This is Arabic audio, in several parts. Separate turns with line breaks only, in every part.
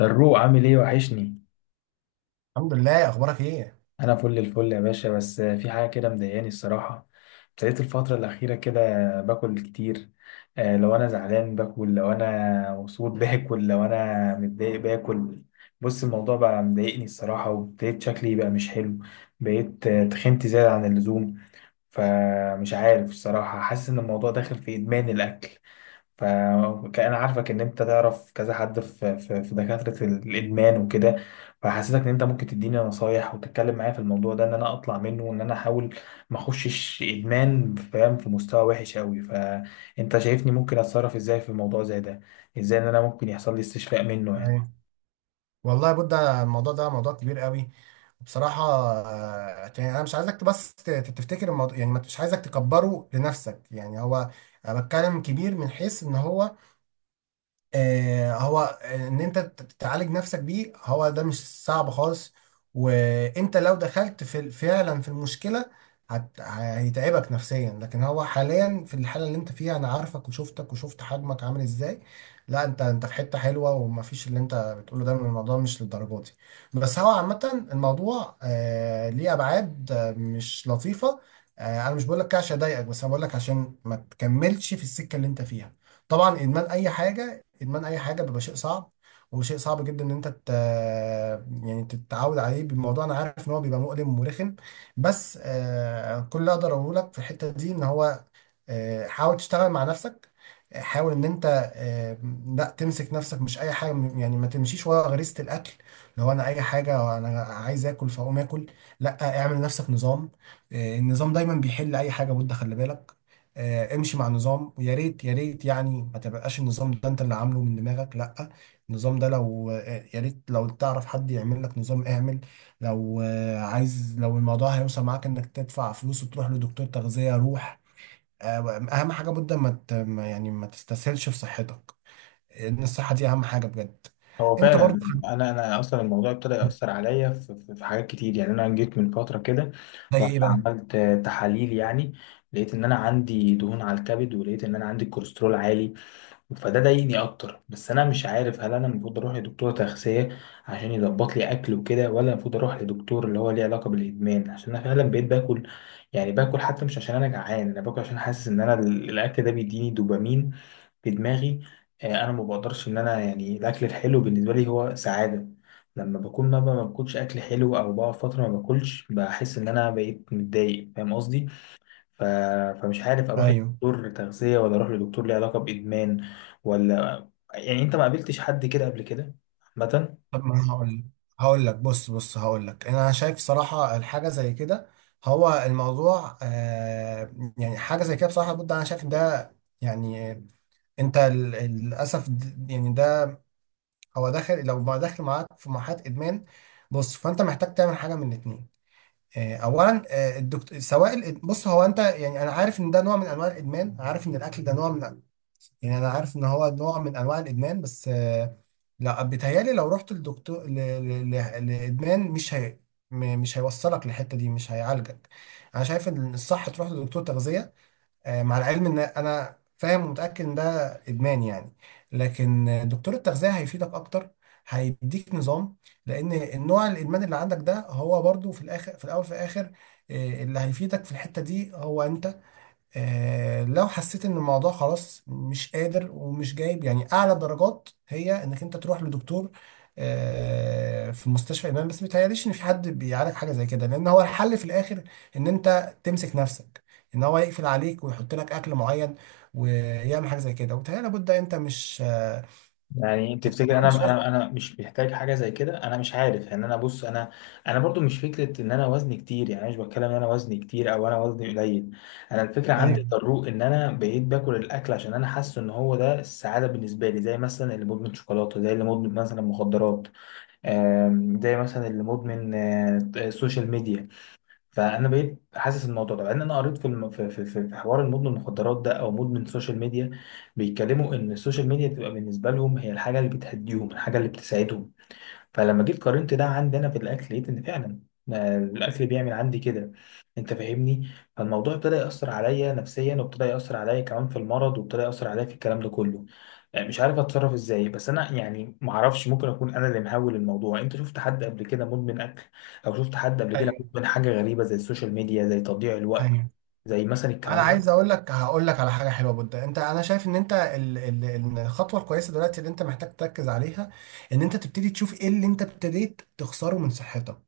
الروق عامل ايه؟ وحشني.
الحمد لله، اخبارك ايه؟
انا فل الفل يا باشا، بس في حاجه كده مضايقاني الصراحه. ابتديت الفتره الاخيره كده باكل كتير. لو انا زعلان باكل، لو انا مبسوط باكل، لو انا متضايق باكل. بص، الموضوع بقى مضايقني الصراحه، وابتديت شكلي بقى مش حلو. بقيت تخنت زياده عن اللزوم. فمش عارف الصراحة، حاسس إن الموضوع داخل في إدمان الأكل. فكأن عارفك إن أنت تعرف كذا حد في دكاترة الإدمان وكده. فحسيتك إن أنت ممكن تديني نصايح وتتكلم معايا في الموضوع ده، إن أنا أطلع منه وإن أنا أحاول ما أخشش إدمان، فاهم؟ في مستوى وحش أوي. فأنت شايفني ممكن أتصرف إزاي في الموضوع زي ده؟ إزاي إن أنا ممكن يحصل لي استشفاء منه يعني؟
أيوة. والله يا بودة، الموضوع ده موضوع كبير قوي، وبصراحة يعني انا مش عايزك بس تفتكر الموضوع، يعني مش عايزك تكبره لنفسك. يعني هو، أنا بتكلم كبير من حيث ان هو ان انت تعالج نفسك بيه، هو ده مش صعب خالص. وانت لو دخلت في فعلا في المشكلة، هيتعبك نفسيا، لكن هو حاليا في الحالة اللي انت فيها انا عارفك وشفتك وشفت حجمك عامل ازاي. لا انت في حتة حلوة، ومفيش اللي انت بتقوله ده من الموضوع مش للدرجة دي. بس هو عامة الموضوع ليه ابعاد مش لطيفة. آه، انا مش بقول لك كده عشان اضايقك، بس انا بقول لك عشان ما تكملش في السكة اللي انت فيها. طبعا ادمان اي حاجة، ادمان اي حاجه بيبقى شيء صعب، وشيء صعب جدا ان انت يعني تتعود عليه بالموضوع. انا عارف ان هو بيبقى مؤلم ومرخم، بس كل اللي اقدر اقوله لك في الحته دي ان هو حاول تشتغل مع نفسك. حاول ان انت لا تمسك نفسك. مش اي حاجه يعني ما تمشيش ورا غريزه الاكل. لو انا اي حاجه انا عايز اكل فاقوم اكل، لا اعمل لنفسك نظام. النظام دايما بيحل اي حاجه، بودة خلي بالك. امشي مع نظام، ويا ريت يا ريت يعني ما تبقاش النظام ده انت اللي عامله من دماغك، لا، النظام ده لو يا ريت لو تعرف حد يعمل لك نظام اعمل. لو عايز لو الموضوع هيوصل معاك انك تدفع فلوس وتروح لدكتور تغذية، روح. اهم حاجه بجد ما يعني ما تستسهلش في صحتك، لان الصحه دي اهم حاجه بجد.
هو
انت
فعلا
برضو.
انا اصلا الموضوع ابتدى ياثر عليا في حاجات كتير. يعني انا جيت من فتره كده،
زي
رحت
ايه بقى؟
عملت تحاليل يعني، لقيت ان انا عندي دهون على الكبد، ولقيت ان انا عندي كوليسترول عالي. فده ضايقني اكتر. بس انا مش عارف، هل انا المفروض اروح لدكتور تغذيه عشان يظبط لي اكل وكده، ولا المفروض اروح لدكتور اللي هو ليه علاقه بالادمان، عشان انا فعلا بقيت باكل؟ يعني باكل حتى مش عشان انا جعان، انا باكل عشان حاسس ان انا الاكل ده بيديني دوبامين في دماغي. انا ما بقدرش ان انا يعني الاكل الحلو بالنسبه لي هو سعاده. لما بكون ما باكلش اكل حلو، او بقعد فتره ما باكلش، بحس ان انا بقيت متضايق. فاهم قصدي؟ ف... فمش عارف اروح
ايوه.
لدكتور تغذيه، ولا اروح لدكتور ليه علاقه بادمان، ولا يعني، انت ما قابلتش حد كده قبل كده عامه؟
طب ما هقول لك، هقول لك بص بص، هقول لك انا شايف صراحه الحاجه زي كده. هو الموضوع يعني حاجه زي كده بصراحه، بجد انا شايف ده. يعني انت للاسف يعني ده هو داخل لو ما داخل معاك في مرحله ادمان. بص، فانت محتاج تعمل حاجه من الاتنين. اولا الدكتور سواء بص هو انت، يعني انا عارف ان ده نوع من انواع الادمان، عارف ان الاكل ده نوع من، يعني انا عارف ان هو نوع من انواع الادمان، بس لا بيتهيالي لو رحت للدكتور لادمان مش هي، مش هيوصلك للحته دي، مش هيعالجك. انا شايف ان الصح تروح لدكتور تغذيه. مع العلم ان انا فاهم ومتاكد ان ده ادمان يعني، لكن دكتور التغذيه هيفيدك اكتر. هيديك نظام، لان النوع الادمان اللي عندك ده هو برضو في الاخر، في الاول، في الاخر، اللي هيفيدك في الحته دي هو انت. لو حسيت ان الموضوع خلاص مش قادر ومش جايب، يعني اعلى درجات هي انك انت تروح لدكتور في مستشفى امام. بس متهيأليش ان في حد بيعالج حاجه زي كده، لان هو الحل في الاخر ان انت تمسك نفسك، ان هو يقفل عليك ويحط لك اكل معين ويعمل حاجه زي كده. وبالتالي لابد انت مش
يعني تفتكر انا
مش واثق.
انا مش محتاج حاجه زي كده؟ انا مش عارف يعني. انا بص، انا انا برضو مش فكره ان انا وزني كتير. يعني أنا مش بتكلم ان انا وزني كتير او انا وزني قليل. انا الفكره عندي
ايوه
تضرق ان انا بقيت باكل الاكل، عشان انا حاسس ان هو ده السعاده بالنسبه لي. زي مثلا اللي مدمن شوكولاته، زي اللي مدمن مثلا مخدرات. زي مثلا اللي مدمن سوشيال ميديا. فانا بقيت حاسس الموضوع ده، لان انا قريت في في في حوار المدمن المخدرات ده او مدمن السوشيال ميديا، بيتكلموا ان السوشيال ميديا بتبقى بالنسبه لهم هي الحاجه اللي بتهديهم، الحاجه اللي بتساعدهم. فلما جيت قارنت ده عندنا في الاكل، لقيت ان فعلا ما الاكل بيعمل عندي كده. انت فاهمني؟ فالموضوع ابتدى ياثر عليا نفسيا، وابتدى ياثر عليا كمان في المرض، وابتدى ياثر عليا في الكلام ده كله. يعني مش عارف اتصرف ازاي. بس انا يعني ما اعرفش، ممكن اكون انا اللي مهول الموضوع. انت شفت حد قبل كده مدمن اكل؟ او شفت حد قبل كده
ايوه
مدمن حاجه غريبه زي السوشيال ميديا، زي تضييع الوقت،
ايوه،
زي مثلا
انا
الكلام
عايز
ده؟
اقول لك، هقول لك على حاجه حلوه بودة. انت، انا شايف ان انت الخطوه الكويسه دلوقتي اللي انت محتاج تركز عليها ان انت تبتدي تشوف ايه اللي انت ابتديت تخسره من صحتك.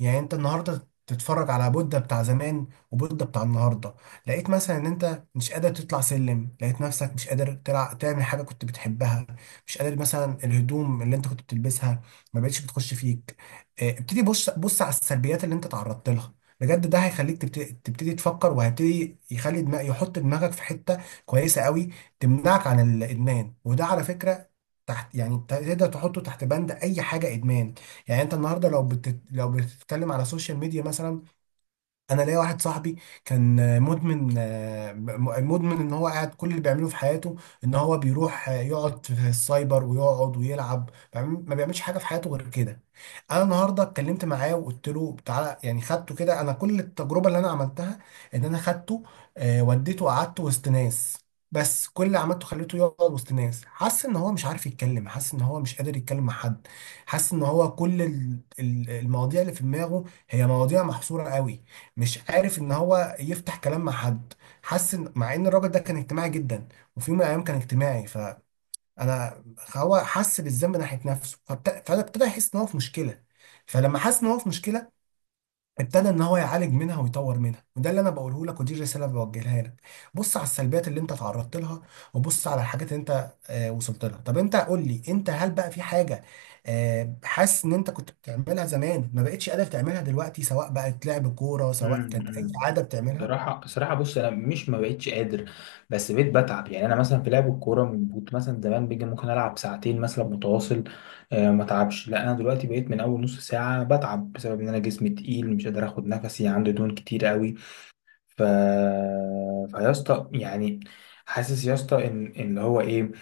يعني انت النهارده تتفرج على بودة بتاع زمان وبودة بتاع النهارده، لقيت مثلا ان انت مش قادر تطلع سلم، لقيت نفسك مش قادر تعمل حاجه كنت بتحبها، مش قادر مثلا الهدوم اللي انت كنت بتلبسها ما بقتش بتخش فيك. اه، ابتدي بص بص على السلبيات اللي انت تعرضت لها، بجد ده هيخليك تبتدي تفكر، وهيبتدي يخلي دماغ، يحط دماغك في حتة كويسة قوي تمنعك عن الإدمان. وده على فكرة تحت، يعني تقدر تحطه تحت بند أي حاجة إدمان. يعني أنت النهاردة لو لو بتتكلم على السوشيال ميديا مثلا، انا ليا واحد صاحبي كان مدمن مدمن ان هو قاعد كل اللي بيعمله في حياته ان هو بيروح يقعد في السايبر ويقعد ويلعب، ما بيعملش حاجه في حياته غير كده. انا النهارده اتكلمت معاه وقلت له تعالى، يعني خدته كده، انا كل التجربه اللي انا عملتها ان انا خدته وديته قعدته وسط ناس. بس كل اللي عملته خليته يقعد وسط ناس، حاسس ان هو مش عارف يتكلم، حاسس ان هو مش قادر يتكلم مع حد، حاسس ان هو كل المواضيع اللي في دماغه هي مواضيع محصوره قوي، مش عارف ان هو يفتح كلام مع حد. حس ان، مع ان الراجل ده كان اجتماعي جدا وفي يوم من الايام كان اجتماعي، فانا هو حس بالذنب ناحيه نفسه فابتدى يحس ان هو في مشكله. فلما حس ان هو في مشكله، ابتدى ان هو يعالج منها ويطور منها. وده اللي انا بقوله لك، ودي الرساله اللي بوجهها لك. بص على السلبيات اللي انت تعرضت لها، وبص على الحاجات اللي انت وصلت لها. طب انت قول لي انت، هل بقى في حاجه حاسس ان انت كنت بتعملها زمان ما بقتش قادر تعملها دلوقتي، سواء بقت لعب كوره، سواء كانت اي
امم،
عاده بتعملها؟
صراحة صراحة، بص، أنا مش ما بقتش قادر، بس بقيت بتعب. يعني أنا مثلا في لعب الكورة، من كنت مثلا زمان بيجي ممكن ألعب ساعتين مثلا متواصل آه ما تعبش. لا، أنا دلوقتي بقيت من أول نص ساعة بتعب، بسبب إن أنا جسمي تقيل، مش قادر آخد نفسي، عندي دهون كتير قوي. ف فيا اسطى يعني، حاسس يا اسطى إن، إن اللي هو إيه،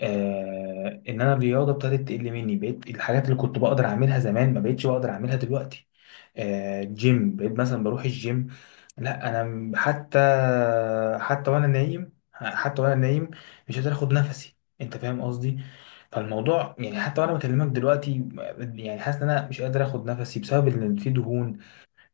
آه، إن أنا الرياضة ابتدت تقل مني. بقيت الحاجات اللي كنت بقدر أعملها زمان ما بقتش بقدر أعملها دلوقتي. جيم، بقيت مثلا بروح الجيم، لا انا حتى. حتى وانا نايم، حتى وانا نايم مش قادر اخد نفسي. انت فاهم قصدي؟ فالموضوع يعني حتى وانا بكلمك دلوقتي، يعني حاسس ان انا مش قادر اخد نفسي، بسبب ان في دهون،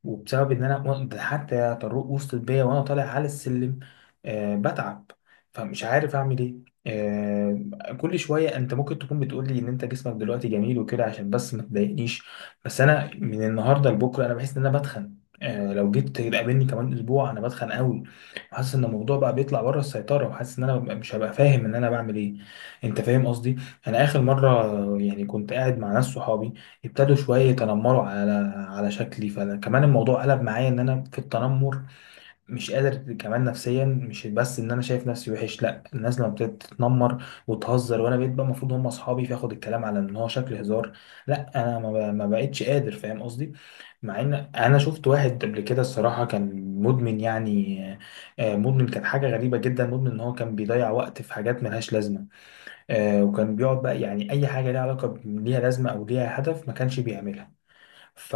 وبسبب ان انا ده حتى طرق وصلت بيا وانا طالع على السلم، آه بتعب. فمش عارف اعمل ايه. آه، كل شويه انت ممكن تكون بتقول لي ان انت جسمك دلوقتي جميل وكده عشان بس ما تضايقنيش، بس انا من النهارده لبكره انا بحس ان انا بتخن. آه، لو جيت تقابلني كمان اسبوع انا بتخن قوي. وحاسس ان الموضوع بقى بيطلع بره السيطره، وحاسس ان انا مش هبقى فاهم ان انا بعمل ايه. انت فاهم قصدي؟ انا اخر مره يعني كنت قاعد مع ناس صحابي، ابتدوا شوية يتنمروا على، على شكلي. فكمان الموضوع قلب معايا ان انا في التنمر. مش قادر كمان نفسيا، مش بس ان انا شايف نفسي وحش، لا، الناس لما ابتدت تتنمر وتهزر وانا بقيت بقى المفروض هم اصحابي، فاخد الكلام على ان هو شكل هزار، لا انا ما بقتش قادر. فاهم قصدي؟ مع ان انا شفت واحد قبل كده الصراحة، كان مدمن يعني. مدمن، كان حاجة غريبة جدا. مدمن ان هو كان بيضيع وقت في حاجات ملهاش لازمة. وكان بيقعد بقى يعني اي حاجة ليها علاقة ليها لازمة او ليها هدف ما كانش بيعملها. ف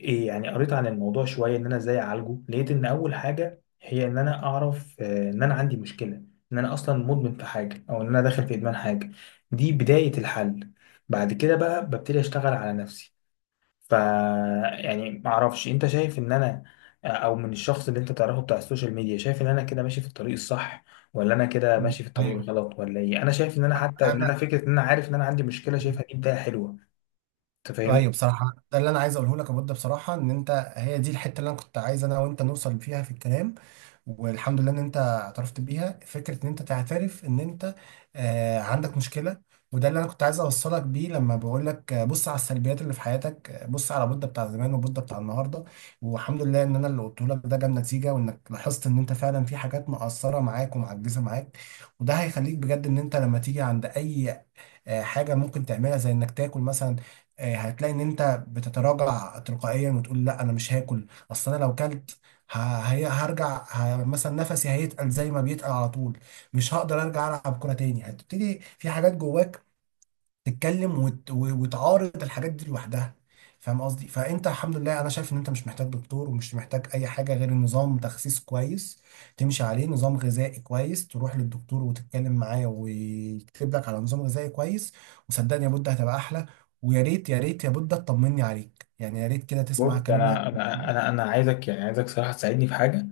إيه يعني، قريت عن الموضوع شويه ان انا ازاي اعالجه. لقيت ان اول حاجه هي ان انا اعرف ان انا عندي مشكله، ان انا اصلا مدمن في حاجه، او ان انا داخل في ادمان حاجه. دي بدايه الحل. بعد كده بقى ببتدي اشتغل على نفسي. ف يعني ما اعرفش، انت شايف ان انا او من الشخص اللي انت تعرفه بتاع السوشيال ميديا، شايف ان انا كده ماشي في الطريق الصح، ولا انا كده
مم.
ماشي في الطريق
ايوه.
الغلط، ولا ايه؟ انا شايف ان انا حتى، ان انا
انا
فكره ان انا عارف ان انا عندي مشكله شايفها، دي بدايه حلوه. انت فاهمني؟
ايوه بصراحه، ده اللي انا عايز اقوله لك يا بود. بصراحه ان انت هي دي الحته اللي انا كنت عايز انا وانت نوصل فيها في الكلام. والحمد لله ان انت اعترفت بيها، فكره ان انت تعترف ان انت عندك مشكله. وده اللي انا كنت عايز اوصلك بيه لما بقول لك بص على السلبيات اللي في حياتك، بص على بودة بتاع زمان وبودة بتاع النهارده. والحمد لله ان انا اللي قلته لك ده جاب نتيجه، وانك لاحظت ان انت فعلا في حاجات مقصره معاك ومعجزه معاك. وده هيخليك بجد ان انت لما تيجي عند اي حاجه ممكن تعملها زي انك تاكل مثلا، هتلاقي ان انت بتتراجع تلقائيا وتقول لا انا مش هاكل، اصل انا لو كلت هرجع مثلا نفسي هيتقل زي ما بيتقل على طول، مش هقدر ارجع العب كرة تاني. هتبتدي في حاجات جواك تتكلم وتعارض الحاجات دي لوحدها. فاهم قصدي؟ فانت الحمد لله انا شايف ان انت مش محتاج دكتور، ومش محتاج اي حاجه غير نظام تخسيس كويس تمشي عليه، نظام غذائي كويس تروح للدكتور وتتكلم معاه ويكتب لك على نظام غذائي كويس. وصدقني يا بود هتبقى احلى. ويا ريت يا ريت يا بود تطمني عليك، يعني يا ريت كده
بص
تسمع الكلام اللي انا
انا انا
بقوله.
انا انا عايزك، يعني عايزك صراحه تساعدني في حاجه.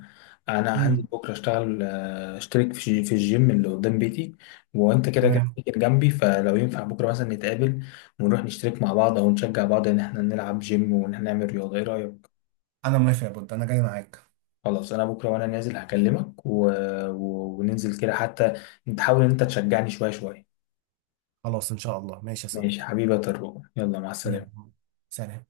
انا هنزل
امم.
بكره اشتغل، اشترك في الجيم اللي قدام بيتي، وانت كده كده
تمام.
كده جنبي، فلو ينفع بكره مثلا نتقابل ونروح نشترك مع بعض، او نشجع بعض ان احنا نلعب جيم، وان احنا نعمل رياضه. ايه رايك؟
انا موافق يا بود، انا جاي معاك.
خلاص، انا بكره وانا نازل هكلمك، وننزل كده حتى تحاول ان انت تشجعني شويه شويه.
خلاص ان شاء الله، ماشي يا
ماشي
صديقي.
حبيبي يا طارق، يلا مع السلامه.
يلا، سلام.